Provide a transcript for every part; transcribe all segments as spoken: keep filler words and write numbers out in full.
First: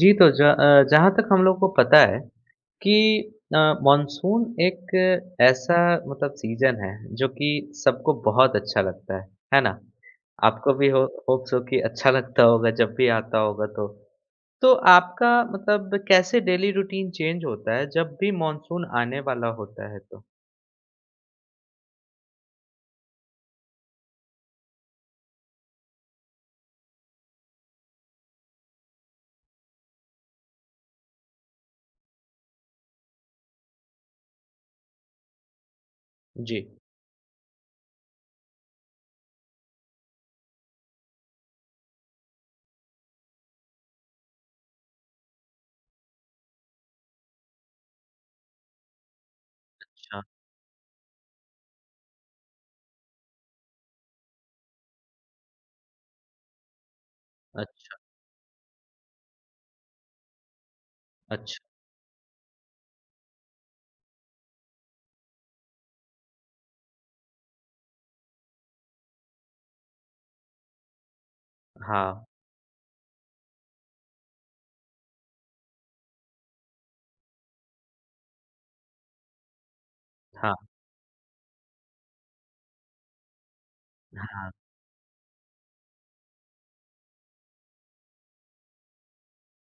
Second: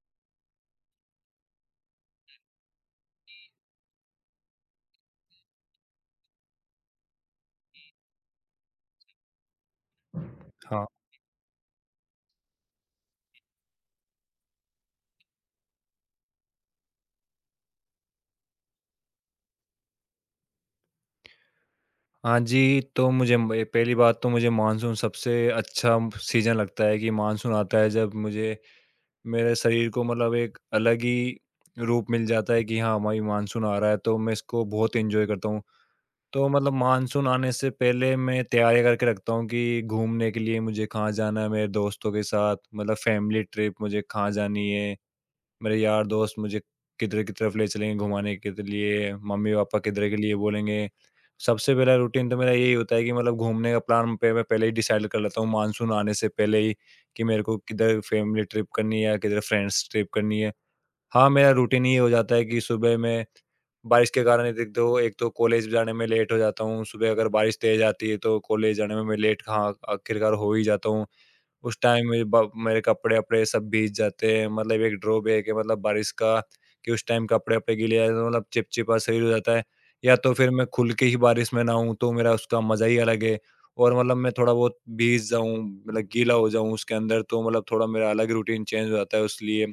जी, तो ज अ, जहाँ तक हम लोग को पता है कि अ, मानसून एक ऐसा मतलब सीज़न है जो कि सबको बहुत अच्छा लगता है, है ना? आपको हाँ, भी हो होप सो कि अच्छा लगता होगा जब भी आता होगा तो। तो आपका मतलब कैसे डेली रूटीन चेंज होता है जब भी मानसून आने वाला होता है तो? हाँ जी, तो मुझे म ए, पहली बात तो मुझे मानसून सबसे अच्छा सीज़न लगता है कि मानसून आता है जब मुझे मेरे शरीर को मतलब एक अलग ही रूप मिल जाता है कि हाँ, हमारी मानसून आ रहा है तो मैं इसको बहुत एन्जॉय करता हूँ। तो जी। मतलब मानसून आने से पहले मैं तैयारी करके रखता हूँ कि घूमने के लिए मुझे कहाँ जाना है, मेरे दोस्तों के साथ मतलब फैमिली ट्रिप मुझे कहाँ जानी है। मेरे यार दोस्त मुझे किधर की तरफ ले चलेंगे घुमाने के त लिए, मम्मी-पापा किधर के अच्छा, लिए बोलेंगे। सबसे पहला रूटीन तो मेरा यही होता है कि मतलब घूमने का प्लान पे मैं पहले ही डिसाइड कर लेता हूँ मानसून आने से पहले ही, कि मेरे को अच्छा, किधर फैमिली ट्रिप करनी है, या किधर फ्रेंड्स ट्रिप करनी है। हाँ, मेरा अच्छा। रूटीन ये हो जाता है कि सुबह में बारिश के कारण एक तो एक तो कॉलेज जाने में लेट हो जाता हूँ। सुबह अगर बारिश तेज़ आती है तो कॉलेज जाने में मैं लेट, हाँ, आखिरकार हो ही जाता हूँ। उस टाइम मेरे हाँ, ब मेरे कपड़े-वपड़े सब भीग जाते हैं, मतलब एक ड्रॉबैक है मतलब बारिश का, कि उस टाइम कपड़े-वपड़े गीले आ जाते हैं, मतलब चिपचिपा शरीर हो जाता है। या तो फिर हाँ, मैं खुल के ही बारिश में नहाऊँ, तो मेरा उसका मज़ा ही अलग है, और मतलब मैं हाँ। थोड़ा बहुत भीग जाऊँ, मतलब गीला हो जाऊँ उसके अंदर, तो मतलब थोड़ा मेरा अलग रूटीन चेंज हो जाता है उस लिए।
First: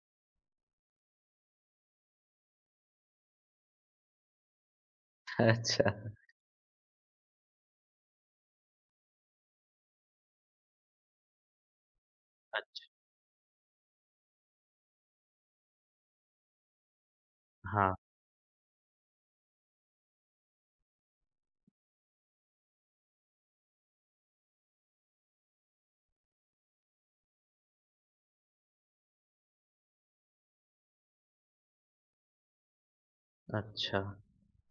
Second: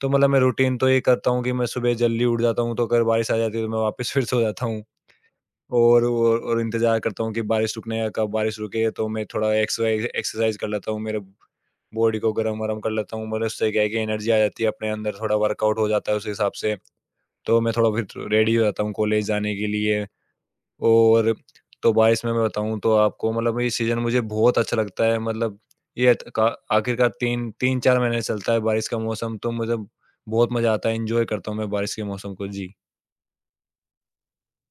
तो मतलब मैं रूटीन तो ये करता हूँ कि मैं सुबह जल्दी उठ जाता हूँ, तो अगर बारिश आ जाती है, तो मैं वापस फिर सो जाता हूँ। अच्छा, और और और इंतज़ार करता हूँ कि बारिश रुकने का, कब बारिश रुके, तो मैं थोड़ा एक्सरसाइज़ एक्सरसाइज़ कर लेता हूँ, मेरे बॉडी को अ, गरम-वरम कर लेता हूँ। मतलब उससे क्या है कि एनर्जी आ जाती है अपने अंदर, थोड़ा वर्कआउट हो जाता है उस हिसाब से। तो मैं थोड़ा हाँ, फिर तो रेडी हो जाता हूँ कॉलेज जाने के लिए। और तो बारिश में मैं बताऊँ तो आपको मतलब ये सीज़न मुझे बहुत अच्छा लगता है, मतलब ये त का आखिरकार 3 तीन-चार महीने चलता है बारिश का मौसम, तो मुझे बहुत मज़ा आता है, एन्जॉय करता हूँ मैं बारिश के मौसम को। जी। अच्छा।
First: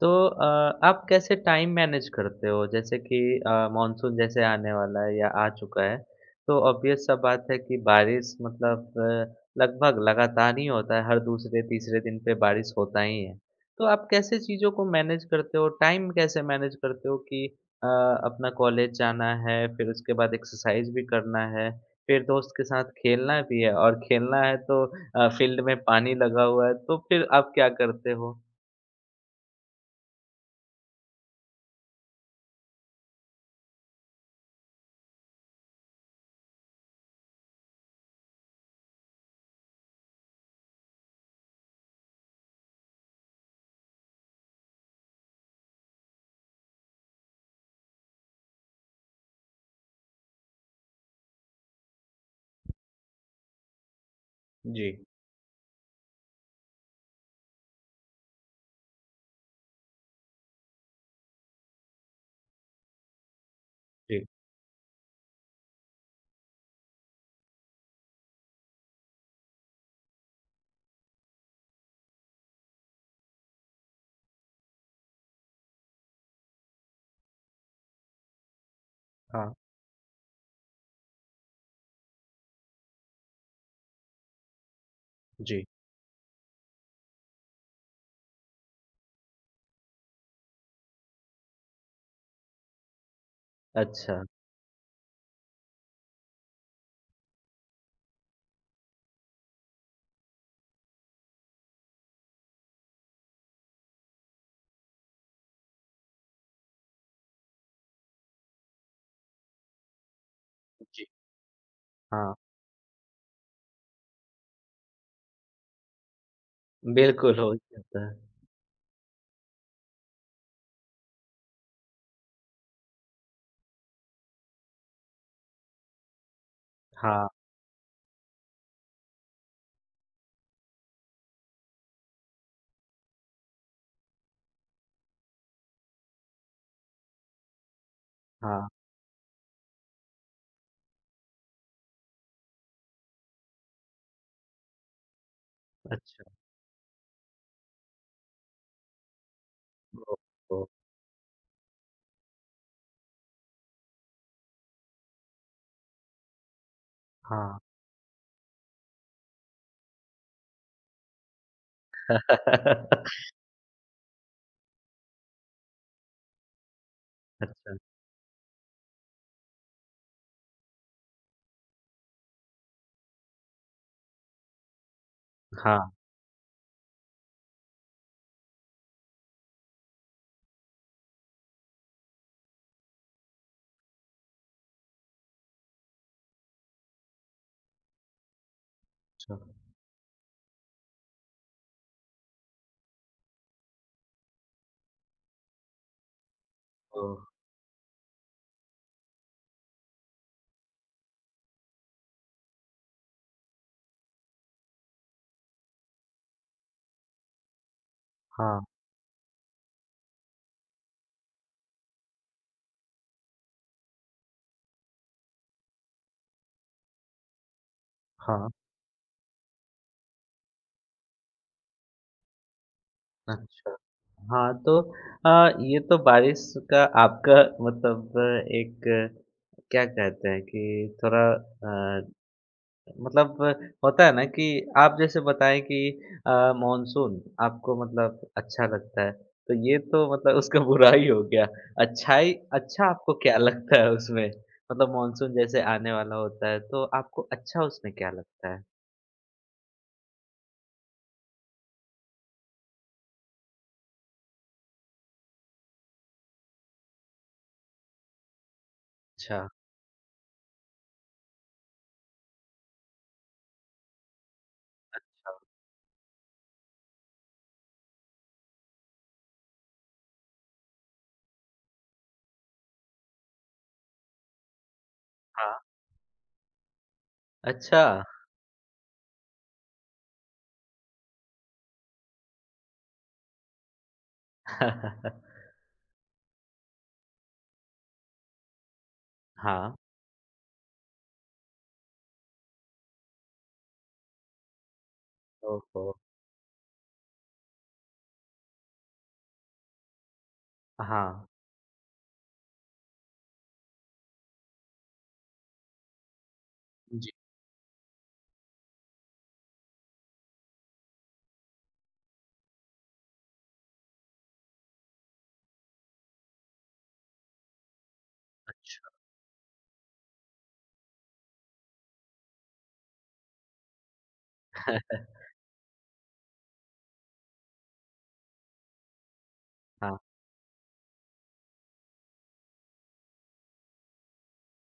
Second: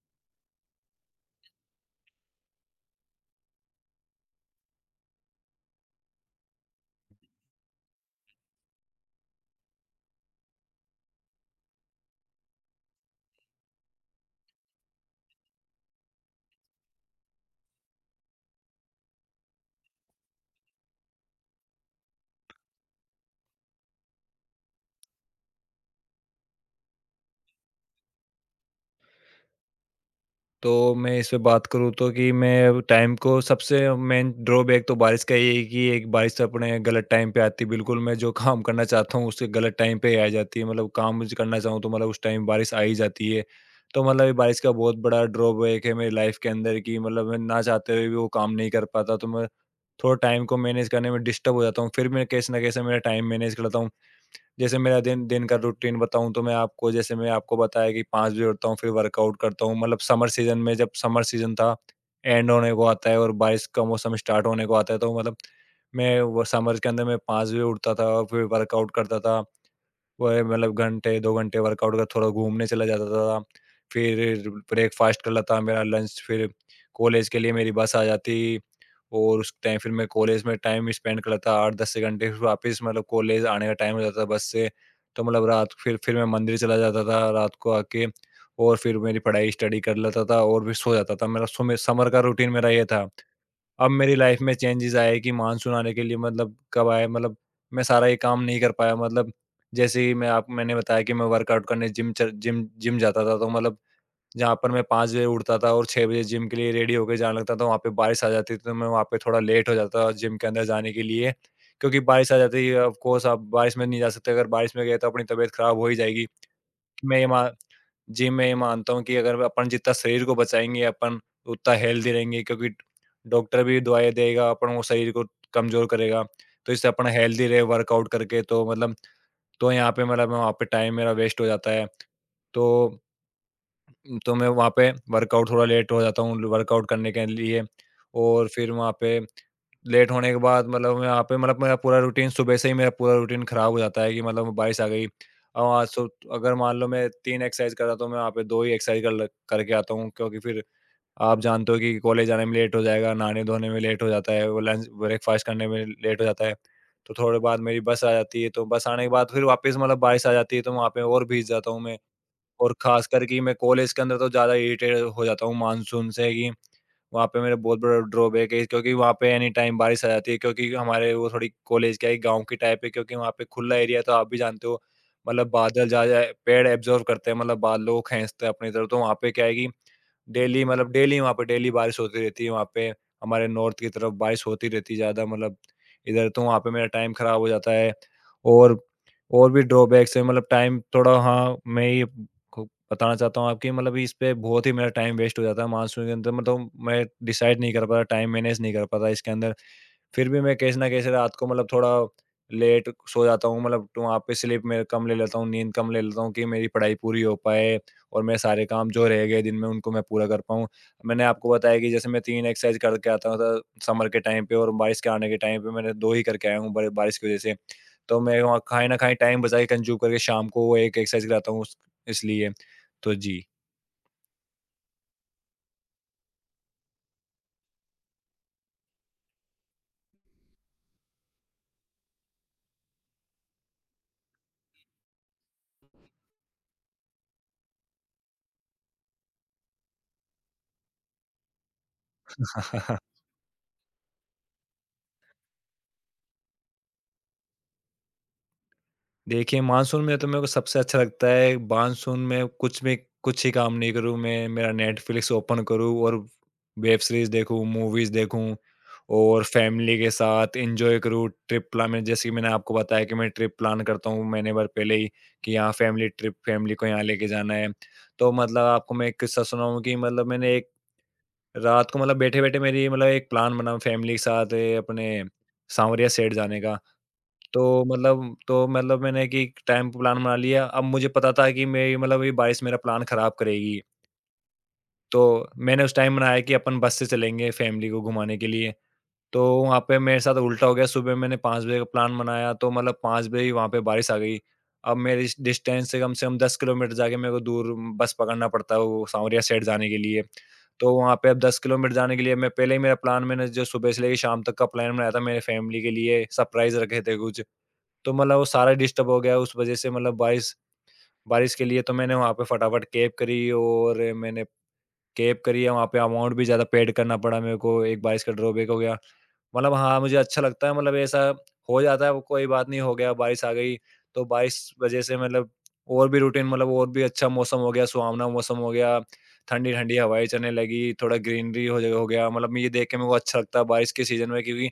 तो अ, आप कैसे टाइम मैनेज करते हो? जैसे कि अ, मानसून जैसे आने वाला है या आ चुका है, तो ऑब्वियस सा बात है कि बारिश मतलब अ, लगभग लगातार ही होता है, हर दूसरे-तीसरे दिन पे बारिश होता ही है। तो आप कैसे चीज़ों को मैनेज करते हो, टाइम कैसे मैनेज करते हो कि अ, अपना कॉलेज जाना है, फिर उसके बाद एक्सरसाइज़ भी करना है, फिर दोस्त के साथ खेलना भी है और खेलना है तो अ, फील्ड में पानी लगा हुआ है, तो फिर आप क्या करते हो? तो मैं इस पे बात करूँ तो कि मैं टाइम को सबसे मेन ड्रॉबैक तो बारिश का ये है कि एक बारिश तो अपने गलत टाइम पे आती है। बिल्कुल मैं जो काम करना चाहता हूँ उसके गलत टाइम पे ही आ जाती है। मतलब काम मुझे करना चाहूँ तो मतलब उस टाइम बारिश आ ही जाती है। तो मतलब ये बारिश का बहुत बड़ा ड्रॉबैक है मेरी लाइफ के अंदर कि मतलब मैं ना चाहते हुए भी वो काम नहीं कर पाता। तो मैं थोड़ा टाइम को मैनेज करने में डिस्टर्ब हो जाता हूँ। फिर मैं कैसे ना कैसे मेरा टाइम मैनेज कर लेता हूँ। जैसे जी, मेरा दिन दिन का रूटीन बताऊँ तो मैं आपको जैसे मैं आपको बताया कि पाँच बजे उठता हूँ, फिर वर्कआउट करता हूँ। मतलब समर सीज़न में जब समर सीज़न था, एंड होने को आता है और बारिश का मौसम जी, स्टार्ट होने को आता है, तो मतलब मैं वो समर के अंदर मैं पाँच बजे उठता था और फिर वर्कआउट करता था। वही मतलब घंटे दो घंटे वर्कआउट का, थोड़ा घूमने चला जाता था। फिर ब्रेकफ़ास्ट कर लेता, मेरा लंच, फिर कॉलेज के लिए मेरी बस आ जाती, और उस हाँ। टाइम फिर मैं कॉलेज में टाइम स्पेंड कर लेता आठ दस घंटे, फिर वापस मतलब कॉलेज आने का टाइम हो जाता था बस से। तो मतलब जी, रात फिर फिर मैं मंदिर चला जाता था रात को आके, और फिर मेरी पढ़ाई स्टडी कर लेता था और फिर सो जाता था। मेरा सुमे समर का रूटीन मेरा ये था। अब मेरी अच्छा, लाइफ में चेंजेस आए कि मानसून आने के लिए मतलब कब आए, मतलब मैं सारा ये काम नहीं कर पाया, मतलब जैसे ही मैं आप मैंने बताया कि मैं वर्कआउट करने जिम चल जिम जिम जाता था, तो मतलब जहाँ पर मैं पाँच बजे उठता था और छह बजे जिम के लिए रेडी होके जाने लगता था, वहाँ पे बारिश आ जाती थी तो मैं वहाँ पे थोड़ा लेट हो जाता था जिम के अंदर जाने के जी, लिए, क्योंकि बारिश हाँ, आ जाती है। ऑफ कोर्स आप बारिश में नहीं जा सकते, अगर बारिश में गए तो अपनी तबीयत खराब हो ही जाएगी। मैं ये बिल्कुल मा हो ही जाता है। जी, मैं ये मानता हूँ कि अगर अपन जितना शरीर को बचाएँगे, अपन उतना हेल्दी रहेंगे, क्योंकि डॉक्टर भी दवाएँ देगा, अपन वो शरीर को कमज़ोर करेगा। तो इससे अपना हाँ, हेल्दी रहे वर्कआउट करके, तो मतलब तो यहाँ पे मतलब वहाँ पे टाइम मेरा वेस्ट हो जाता है। तो उम, तो मैं वहाँ पे वर्कआउट थोड़ा लेट हो जाता हूँ वर्कआउट करने के लिए, और हाँ, फिर वहाँ पे लेट होने के बाद मतलब मैं यहाँ पे मतलब मेरा पूरा रूटीन सुबह से ही मेरा पूरा रूटीन खराब हो जाता है कि मतलब बारिश आ गई, अब आज सो अच्छा, अगर मान लो मैं तीन एक्सरसाइज कर रहा था, तो मैं वहाँ पे दो ही एक्सरसाइज कर ल करके आता हूँ, ओह! क्योंकि फिर ओह! आप जानते हो कि कॉलेज जाने में लेट हो जाएगा, नहाने-धोने में लेट हो जाता है, वो लंच ब्रेकफास्ट करने में लेट हो जाता है। तो थोड़े हाँ। बाद मेरी बस आ जाती है, तो बस आने के बाद फिर वापस मतलब बारिश आ जाती है तो वहाँ पे और भीग जाता हूँ मैं। और ख़ासकर कि मैं कॉलेज के अंदर तो ज़्यादा इरिटेट हो जाता हूँ मानसून से कि वहाँ पे मेरा अच्छा, बहुत बड़ा ड्रॉबैक है, क्योंकि वहाँ पे एनी टाइम बारिश आ जाती है, क्योंकि हमारे वो थोड़ी कॉलेज क्या है, गाँव की टाइप है, क्योंकि वहाँ पे खुला एरिया है, तो आप भी जानते हो, मतलब बादल हाँ, जा जाए पेड़ एब्ज़ॉर्ब करते हैं, मतलब बादलों को खींचते हैं अपनी तरफ, तो वहाँ पे क्या है कि डेली मतलब डेली वहाँ पे डेली बारिश होती रहती है वहाँ पे, हमारे नॉर्थ की तरफ बारिश होती रहती है ज़्यादा, मतलब इधर, तो वहाँ पे मेरा टाइम ख़राब हो जाता है, और अच्छा, और भी ड्रॉबैक्स है, मतलब टाइम थोड़ा, हाँ मैं ही को बताना चाहता हूँ आपकी, मतलब इस पे बहुत ही मेरा टाइम वेस्ट हो जाता है मानसून के अंदर, मतलब मैं ओह! डिसाइड नहीं कर पाता, टाइम मैनेज नहीं कर पाता इसके अंदर। फिर भी मैं कैसे ना कैसे रात को मतलब थोड़ा लेट सो जाता हूँ, मतलब, तो वहाँ पे स्लीप में कम ले लेता हूँ, नींद कम ले लेता हूँ, कि मेरी पढ़ाई पूरी हो पाए और मेरे हाँ, सारे काम जो रह गए दिन में उनको मैं पूरा कर पाऊँ। मैंने आपको बताया कि जैसे मैं तीन एक्सरसाइज करके आता था समर के टाइम पे, और बारिश के आने के टाइम पे मैंने दो ही करके आया हूँ बड़े- बारिश की वजह से। तो मैं हाँ, वहाँ खाए ना खाए टाइम बचा के कंज्यूम करके शाम को वो एक एक्सरसाइज कराता हूँ, इसलिए, तो जी। अच्छा, हाँ, तो अ, ये तो बारिश का आपका मतलब एक क्या कहते हैं कि थोड़ा अ मतलब होता है ना कि आप जैसे बताएँ कि अ, मानसून आपको मतलब अच्छा लगता है, तो ये तो मतलब उसका बुरा ही हो गया। अच्छाई अच्छा आपको क्या लगता है उसमें? मतलब मानसून जैसे आने वाला होता है, तो आपको अच्छा उसमें क्या लगता है? देखिए, मानसून में तो मेरे को सबसे अच्छा लगता है मानसून में, कुछ भी कुछ ही काम नहीं करूँ मैं, मेरा नेटफ्लिक्स ओपन करूँ और वेब सीरीज़ देखूँ, मूवीज़ देखूँ, और अच्छा, फैमिली के साथ एन्जॉय करूँ, ट्रिप प्लान में, जैसे कि मैंने आपको बताया कि मैं ट्रिप प्लान करता हूँ महीने भर पहले ही कि यहाँ फैमिली ट्रिप, फैमिली को यहाँ लेके जाना है। तो मतलब आपको मैं एक किस्सा सुनाऊँ कि मतलब मैंने एक रात को मतलब बैठे-बैठे मेरी मतलब एक प्लान बना फैमिली के साथ ए, अपने, हाँ। साँवरिया सेठ जाने का। तो अच्छा। मतलब तो मतलब मैंने कि टाइम पे प्लान बना लिया। अब मुझे पता था कि मेरी मतलब ये बारिश मेरा प्लान ख़राब करेगी। तो मैंने उस टाइम बनाया कि अपन बस से चलेंगे फैमिली को घुमाने के लिए। तो हाँ। वहाँ पे मेरे साथ उल्टा हो गया। सुबह मैंने पाँच बजे का प्लान बनाया, तो मतलब पाँच बजे ही वहाँ पे बारिश आ गई। अब मेरे इस ओहो! डिस्टेंस से कम से कम दस किलोमीटर जाके मेरे को दूर बस पकड़ना पड़ता है वो साँवरिया साइड जाने के लिए। तो वहाँ हाँ। पे अब दस किलोमीटर जाने के लिए मैं पहले ही मेरा प्लान, मैंने जो सुबह से लेके शाम तक का प्लान बनाया था मेरे फैमिली के लिए, सरप्राइज़ रखे जी, थे कुछ। तो मतलब वो सारा डिस्टर्ब हो गया उस वज़ह से, मतलब बारिश, बारिश के लिए तो मैंने वहाँ पे फटाफट कैब करी, और मैंने कैब करी है, वहाँ पे अमाउंट भी ज़्यादा पेड करना पड़ा मेरे को, एक बारिश का ड्रॉबैक हो अच्छा। गया। मतलब हाँ, मुझे अच्छा लगता है, मतलब ऐसा हो जाता है, वो कोई बात नहीं, हो गया बारिश आ गई, तो बारिश वज़ह से मतलब और भी रूटीन, मतलब और भी अच्छा मौसम हो गया, सुहावना मौसम हो गया, ठंडी-ठंडी हाँ, हवाएँ चलने लगी, थोड़ा ग्रीनरी हो ज हो गया, मतलब मैं ये देख के मेरे को अच्छा लगता है बारिश के सीज़न में, क्योंकि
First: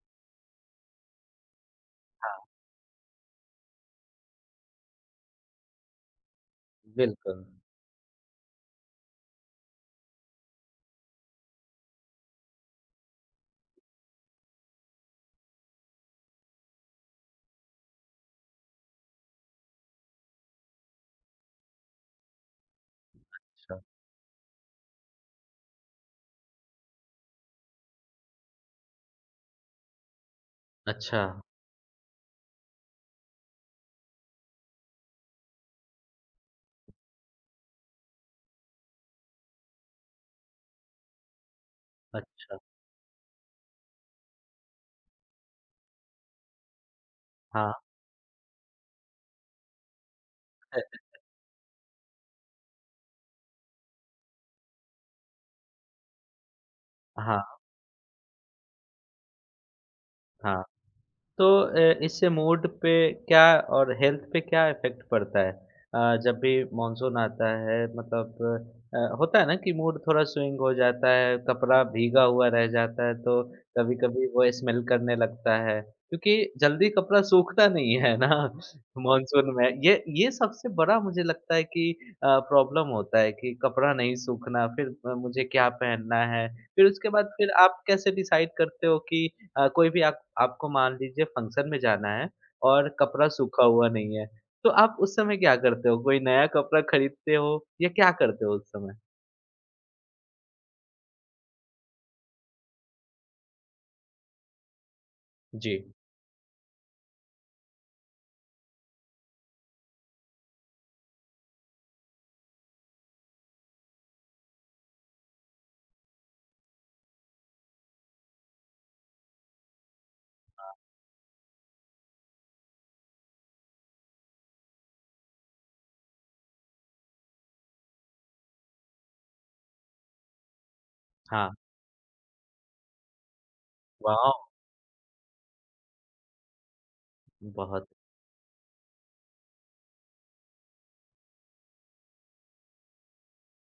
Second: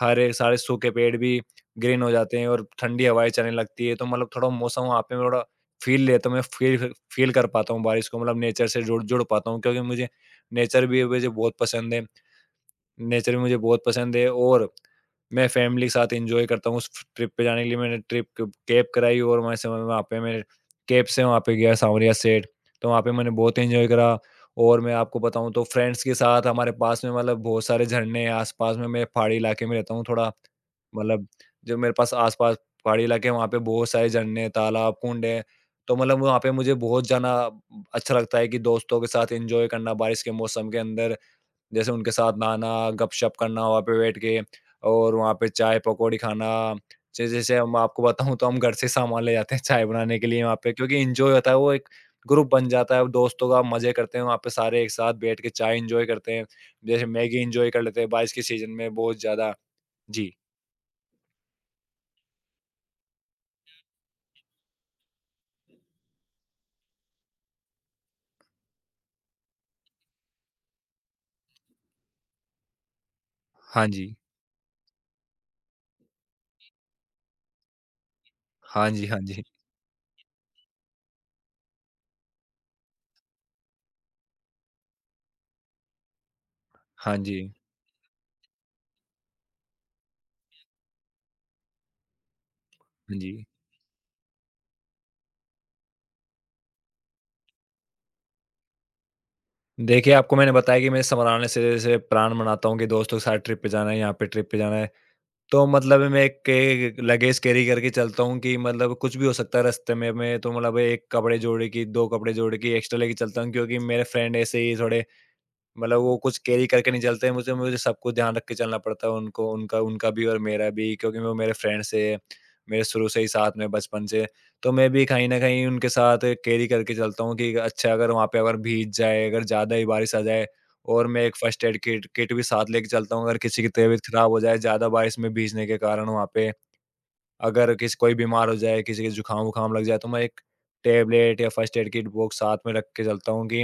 हरे सारे सूखे पेड़ भी ग्रीन हो जाते हैं और ठंडी हवाएँ चलने लगती है, तो मतलब थोड़ा मौसम वहाँ पे मैं थोड़ा फ़ील लेता हूँ, मैं फ़ील फ़ील बिल्कुल। कर पाता हूँ बारिश को। मतलब नेचर से जुड़ जुड़ पाता हूँ क्योंकि मुझे नेचर भी मुझे बहुत पसंद है। नेचर भी मुझे बहुत पसंद है और मैं फैमिली के साथ एन्जॉय करता हूँ। उस ट्रिप पे जाने के लिए मैंने ट्रिप क कैब कराई और वहाँ से मैं समय वहाँ पे मैं कैब से वहाँ पे गया साँवरिया सेठ। तो वहाँ पे मैंने बहुत अच्छा, एन्जॉय करा। और मैं आपको बताऊँ तो फ्रेंड्स के साथ हमारे पास में मतलब बहुत सारे झरने हैं आस-पास में। मैं पहाड़ी इलाके में रहता हूँ थोड़ा। अच्छा। मतलब जो मेरे पास आस-पास पहाड़ी इलाके हैं वहाँ पे बहुत सारे झरने, तालाब, कुंड हैं। तो मतलब वहाँ पे मुझे बहुत जाना अच्छा लगता है कि दोस्तों के साथ एन्जॉय करना बारिश के मौसम के अंदर, जैसे उनके अ, साथ नहाना, गपशप करना वहाँ पे बैठ के और वहाँ पे चाय पकौड़ी खाना। ज जैसे हाँ, हम आपको बताऊँ तो हम घर से सामान ले जाते हैं चाय बनाने के लिए वहाँ पे, अ, क्योंकि एन्जॉय होता है। वो एक ग्रुप बन जाता है दोस्तों का, मज़े करते हैं वहाँ पे सारे एक साथ बैठ के चाय एन्जॉय करते हैं। जैसे मैगी हाँ, एन्जॉय कर लेते हैं बारिश के सीज़न में बहुत ज़्यादा। जी। हाँ। तो अ, इससे मूड पे क्या और हेल्थ पे क्या इफ़ेक्ट पड़ता है? अ, जब भी मानसून आता है मतलब अ, होता है ना कि मूड थोड़ा स्विंग हो जाता है, कपड़ा भीगा हुआ रह जाता है तो हाँ जी। कभी-कभी वो स्मेल करने लगता है, क्योंकि जल्दी कपड़ा सूखता नहीं है ना हाँ जी, हाँ जी। मानसून में। ये ये सबसे बड़ा मुझे लगता है कि अ, प्रॉब्लम होता है कि कपड़ा नहीं सूखना, फिर अ, मुझे क्या पहनना है? फिर उसके हाँ बाद जी। फिर आप कैसे डिसाइड करते हो कि अ, कोई भी आप आपको मान लीजिए फंक्शन में जाना है और हाँ कपड़ा जी। सूखा हुआ नहीं है, तो आप उस समय क्या करते हो? कोई नया कपड़ा खरीदते हो या क्या करते हो उस समय? देखिए, आपको मैंने बताया कि मैं संभलाने से जैसे प्लान बनाता हूँ कि दोस्तों के साथ ट्रिप पे जाना है, यहाँ पे ट्रिप पे जाना है। तो जी, मतलब मैं एक के लगेज कैरी करके चलता हूँ कि मतलब कुछ भी हो सकता है रास्ते में मैं, तो मतलब एक कपड़े जोड़े की, दो कपड़े जोड़े की एक्स्ट्रा लेके चलता हूँ क्योंकि मेरे फ्रेंड ऐसे ही थोड़े मतलब वो कुछ कैरी करके नहीं चलते हैं, मुझे मुझे सब कुछ ध्यान रख के चलना पड़ता है उनको उनका उनका भी और मेरा भी, क्योंकि वो मेरे फ्रेंड्स से मेरे शुरू से ही साथ में बचपन से, तो मैं भी कहीं न कहीं उनके साथ कैरी करके चलता हूँ कि अच्छा अगर वहाँ पे अगर भीग जाए, अगर ज़्यादा ही बारिश आ जाए। और मैं एक हाँ, फर्स्ट एड किट किट भी साथ लेके चलता हूँ अगर किसी की तबीयत खराब वॉव! हो जाए ज़्यादा बारिश में भीगने के कारण वहाँ पे, अगर बहुत किसी कोई बीमार हो जाए, किसी के जुकाम-वुकाम लग जाए तो मैं एक टैबलेट या फर्स्ट एड किट बॉक्स साथ में रख के चलता हूँ कि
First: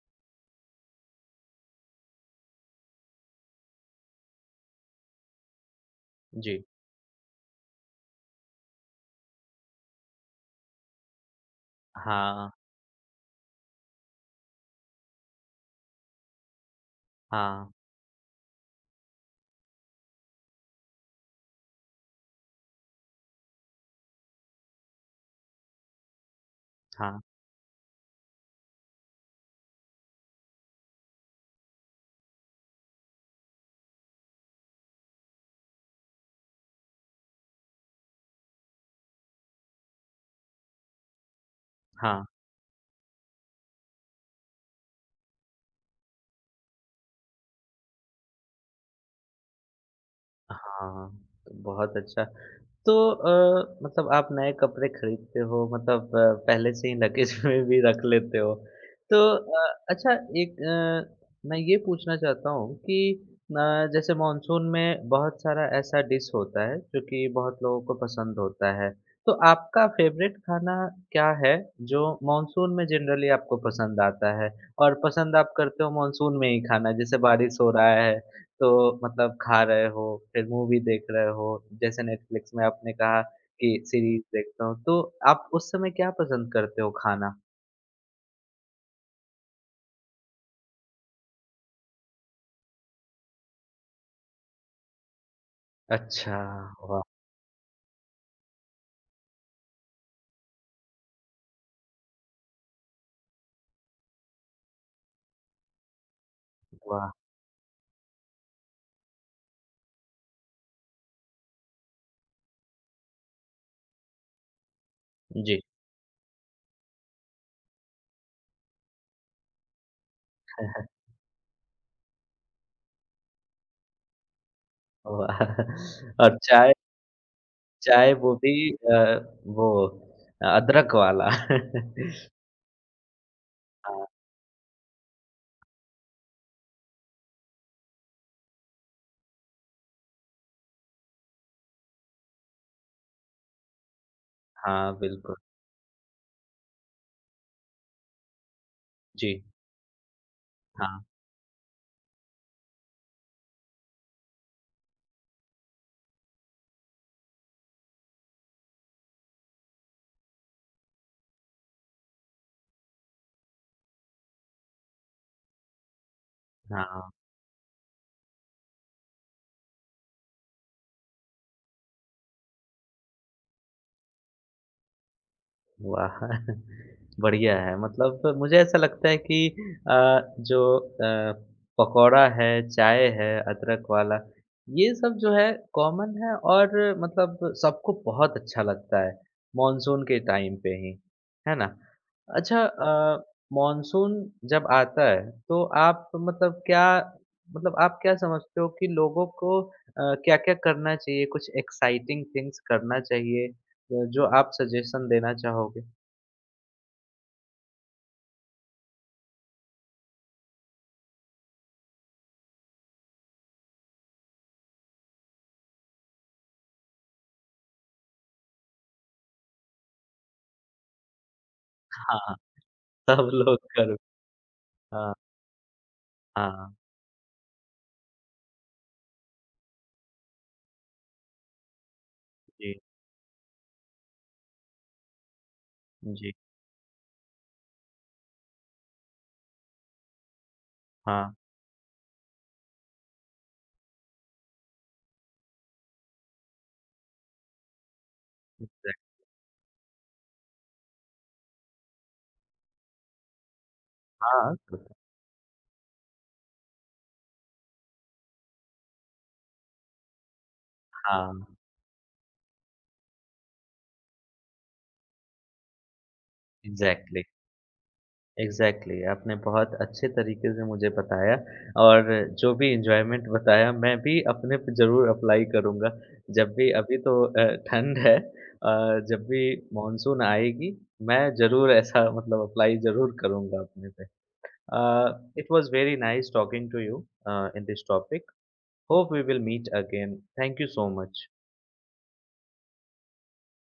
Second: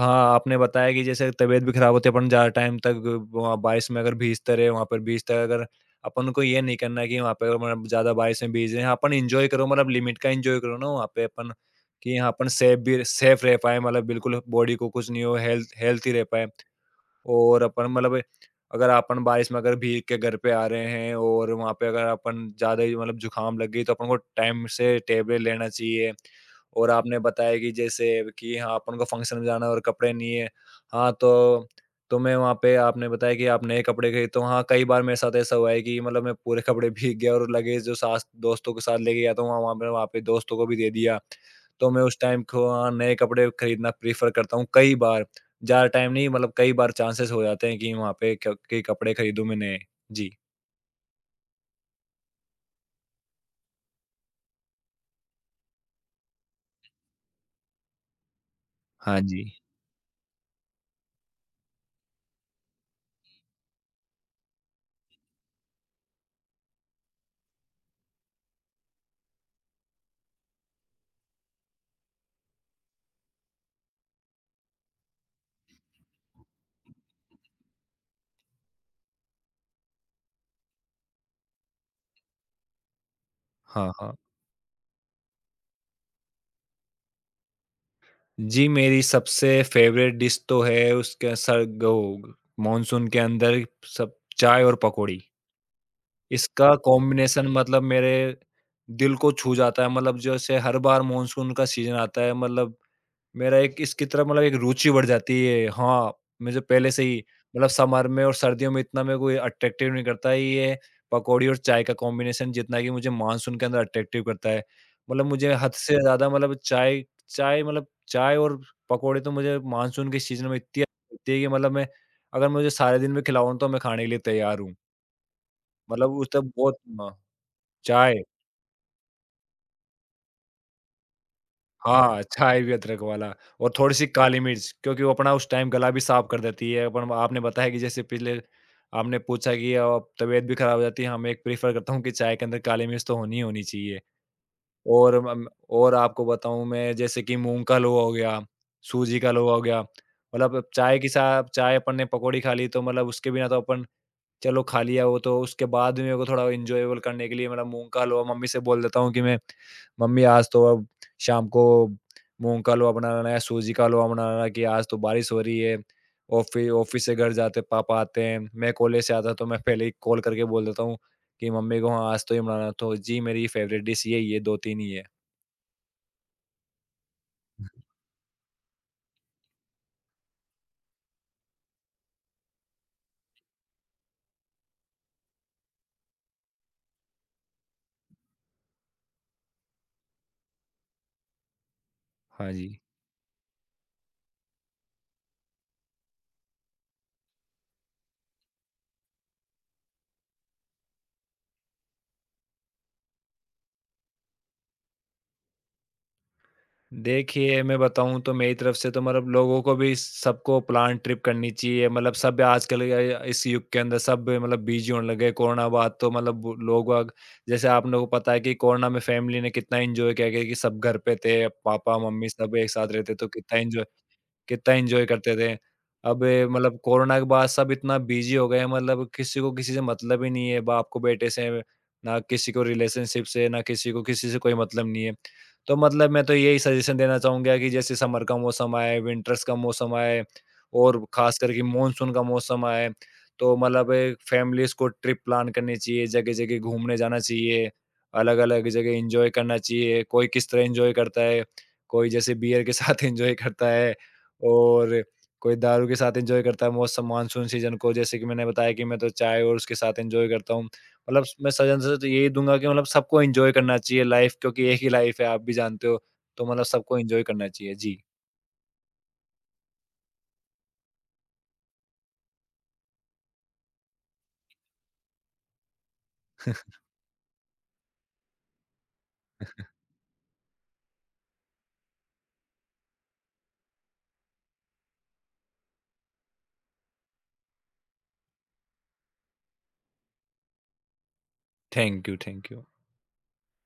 हाँ, आपने बताया कि जैसे तबीयत भी खराब होती है, अपन ज़्यादा टाइम तक वहाँ बारिश में अगर भीगते रहे, वहाँ पर भीजते रहे, अगर अपन को ये जी। नहीं करना है कि वहाँ पे मतलब ज़्यादा बारिश में भीज रहे हैं। अपन एन्जॉय करो, मतलब लिमिट का एन्जॉय करो ना वहाँ पे अपन, कि यहाँ अपन हाँ, सेफ भी सेफ रह पाएँ, मतलब बिल्कुल बॉडी को कुछ नहीं हो, हेल्थ हेल्थी रह पाएँ। और हाँ, अपन मतलब अगर अपन बारिश में अगर भीग के घर पे आ रहे हैं और वहाँ पे अगर अपन ज़्यादा ही मतलब जुकाम लग गई तो अपन को टाइम से टेबलेट लेना चाहिए। और आपने हाँ, बताया कि जैसे कि हाँ, अपन को फंक्शन में जाना है और कपड़े नहीं है। हाँ, तो तो मैं वहाँ पे आपने बताया कि आप नए कपड़े खरीदे तो हाँ, कई बार मेरे साथ ऐसा हुआ है कि मतलब मैं पूरे कपड़े भीग गया और लगेज जो साथ दोस्तों के साथ लेके गया था वहाँ वहाँ पे वहाँ पे दोस्तों को भी दे दिया। तो मैं उस हाँ। टाइम को हाँ, नए कपड़े खरीदना प्रेफ़र करता हूँ कई बार। ज़्यादा टाइम नहीं, मतलब कई बार चांसेस हो जाते हैं कि वहाँ पे क के कपड़े खरीदूँ मैं नए। जी। हाँ, तो बहुत अच्छा। तो अ, मतलब आप नए कपड़े खरीदते हो मतलब अ, पहले से ही लगेज में भी रख लेते हो। हाँ तो जी। अ, अच्छा एक अ, मैं ये पूछना चाहता हूँ कि अ, जैसे मानसून में बहुत सारा ऐसा डिश होता है जो कि बहुत लोगों को पसंद होता है। तो आपका फ़ेवरेट खाना क्या है जो मानसून में जनरली आपको पसंद आता है? और पसंद आप करते हो मानसून में ही खाना जैसे बारिश हो रहा है तो मतलब खा रहे हो, फिर मूवी देख रहे हो, जैसे नेटफ्लिक्स में आपने कहा कि हाँ, हाँ। सीरीज़ देखता हूँ, तो आप उस समय क्या पसंद करते हो खाना? जी, मेरी सबसे फेवरेट डिश तो है उसके सर्ग ओ, मानसून के अंदर सब चाय और पकौड़ी। अच्छा, इसका वाह! कॉम्बिनेशन मतलब मेरे दिल को छू जाता है, मतलब जैसे हर बार मानसून का सीज़न आता है मतलब मेरा एक इसकी तरफ मतलब एक रुचि बढ़ जाती है। हाँ, मुझे पहले से वाह! ही मतलब समर में और सर्दियों में इतना मेरे को ये अट्रैक्टिव नहीं करता है ये पकौड़ी और चाय का कॉम्बिनेशन जितना कि मुझे मानसून के अंदर अट्रैक्टिव करता है। मतलब मुझे जी। हद से ज़्यादा मतलब चाय चाय मतलब चाय और पकौड़े तो मुझे मानसून की सीज़न में इतनी वाह! होती है कि मतलब मैं अगर मुझे सारे दिन भी खिलाओ ना तो मैं खाने के लिए तैयार हूँ। मतलब उस और तब चाय बहुत म चाय चाय। वो भी अ, वो अदरक वाला। हाँ, छाई हुई अदरक वाला और थोड़ी-सी हाँ, काली मिर्च, क्योंकि वो अपना उस टाइम गला भी साफ कर देती है। अपन आपने बताया कि जैसे पिछले आपने पूछा कि अ, तबीयत भी खराब हो जाती है। हाँ, मैं एक प्रेफ़र करता हूँ कि चाय के अंदर काली मिर्च तो होनी ही होनी चाहिए। हाँ, और बिल्कुल। अम, और आपको बताऊँ मैं जैसे कि मूँग का हलवा हो गया, सूजी का जी, हलवा हो गया, मतलब चाय हाँ, के साथ चाय अपन ने पकौड़ी खा ली तो मतलब उसके बिना तो अपन चलो खा लिया वो, तो उसके बाद भी मेरे को थोड़ा एन्जॉयबल करने के लिए मेरा मूँग का हलवा, मम्मी से बोल देता हूँ कि मैं मम्मी आज तो अब शाम को मूँग का हलवा बनाना है, सूजी का हलवा बनाना है कि आज तो बारिश हो रही है। ऑफ़ि ऑफ़िस हाँ। से घर जाते पापा आते हैं, मैं कॉलेज से आता तो मैं पहले ही कॉल करके बोल देता हूँ कि मम्मी को हाँ, आज तो ये बनाना है। तो जी मेरी फ़ेवरेट डिश यही है, दो तीन ही है। वाह! बढ़िया है मतलब मुझे ऐसा लगता है कि अ, जो अ, पकौड़ा है, चाय है, अदरक वाला, ये सब जो है कॉमन है और मतलब सबको बहुत अच्छा लगता है, मानसून के टाइम पे ही, है ना? हाँ अच्छा जी। अ, मानसून जब आता है तो आप मतलब क्या मतलब आप क्या समझते हो कि लोगों को अ, क्या-क्या करना चाहिए? कुछ एक्साइटिंग थिंग्स करना चाहिए अ, जो आप सजेशन देना चाहोगे? देखिए, मैं बताऊँ तो मेरी तरफ से तो मतलब लोगों को भी सबको प्लान ट्रिप करनी चाहिए। मतलब सब आजकल अ, इस युग के अंदर सब मतलब बिज़ी होने लगे। कोरोना बाद तो मतलब लोग-वाग, जैसे आप लोगों को पता है कि कोरोना में फैमिली ने कितना एन्जॉय किया, क्योंकि सब घर पे थे। पापा, मम्मी हाँ, सब एक साथ रहते तो सब लोग कितना एन्जॉय करो कितना एन्जॉय हाँ, करते थे। अब ये हाँ, मतलब कोरोना के बाद सब इतना बिज़ी हो गए हैं, मतलब किसी को किसी से मतलब ही नहीं है, बाप को बेटे से, ना किसी को जी, रिलेशनशिप से, ना किसी को किसी से कोई मतलब नहीं है। तो मतलब मैं तो जी, यही सजेशन देना चाहूँगा कि जैसे समर का मौसम आए, विंटर्स का मौसम आए और हाँ, ख़ास करके मानसून का मौसम आए, तो मतलब फैमिलीज़ को ट्रिप प्लान करनी चाहिए, जगह-जगह घूमने जाना चाहिए, अलग-अलग जगह एग्ज़ैक्ट एन्जॉय करना चाहिए। कोई किस तरह एन्जॉय करता है, कोई जैसे बियर के साथ एन्जॉय करता है, हाँ, और कोई दारू के साथ एन्जॉय करता है मौसम मानसून सीज़न को, जैसे कि मैंने बताया कि मैं तो चाय और उसके साथ एन्जॉय करता हूँ। मतलब हाँ, मैं सजेशन से तो यही दूँगा कि मतलब सबको एन्जॉय करना चाहिए लाइफ़, क्योंकि एक ही लाइफ़ है आप भी जानते हो, तो मतलब सबको एन्जॉय एग्ज़ैक्टली, करना चाहिए। जी, एग्ज़ैक्टली आपने बहुत अच्छे तरीके से मुझे बताया और जो भी एन्जॉयमेंट बताया मैं भी अपने पे ज़रूर अप्लाई करूँगा। जब भी अभी तो अ, ठंड है अ, जब भी मानसून आएगी मैं ज़रूर ऐसा मतलब अप्लाई ज़रूर करूँगा अपने पे। Uh, it was very nice talking to you uh, in this topic. Hope we will meet again. Thank you so much. Thank you, thank you.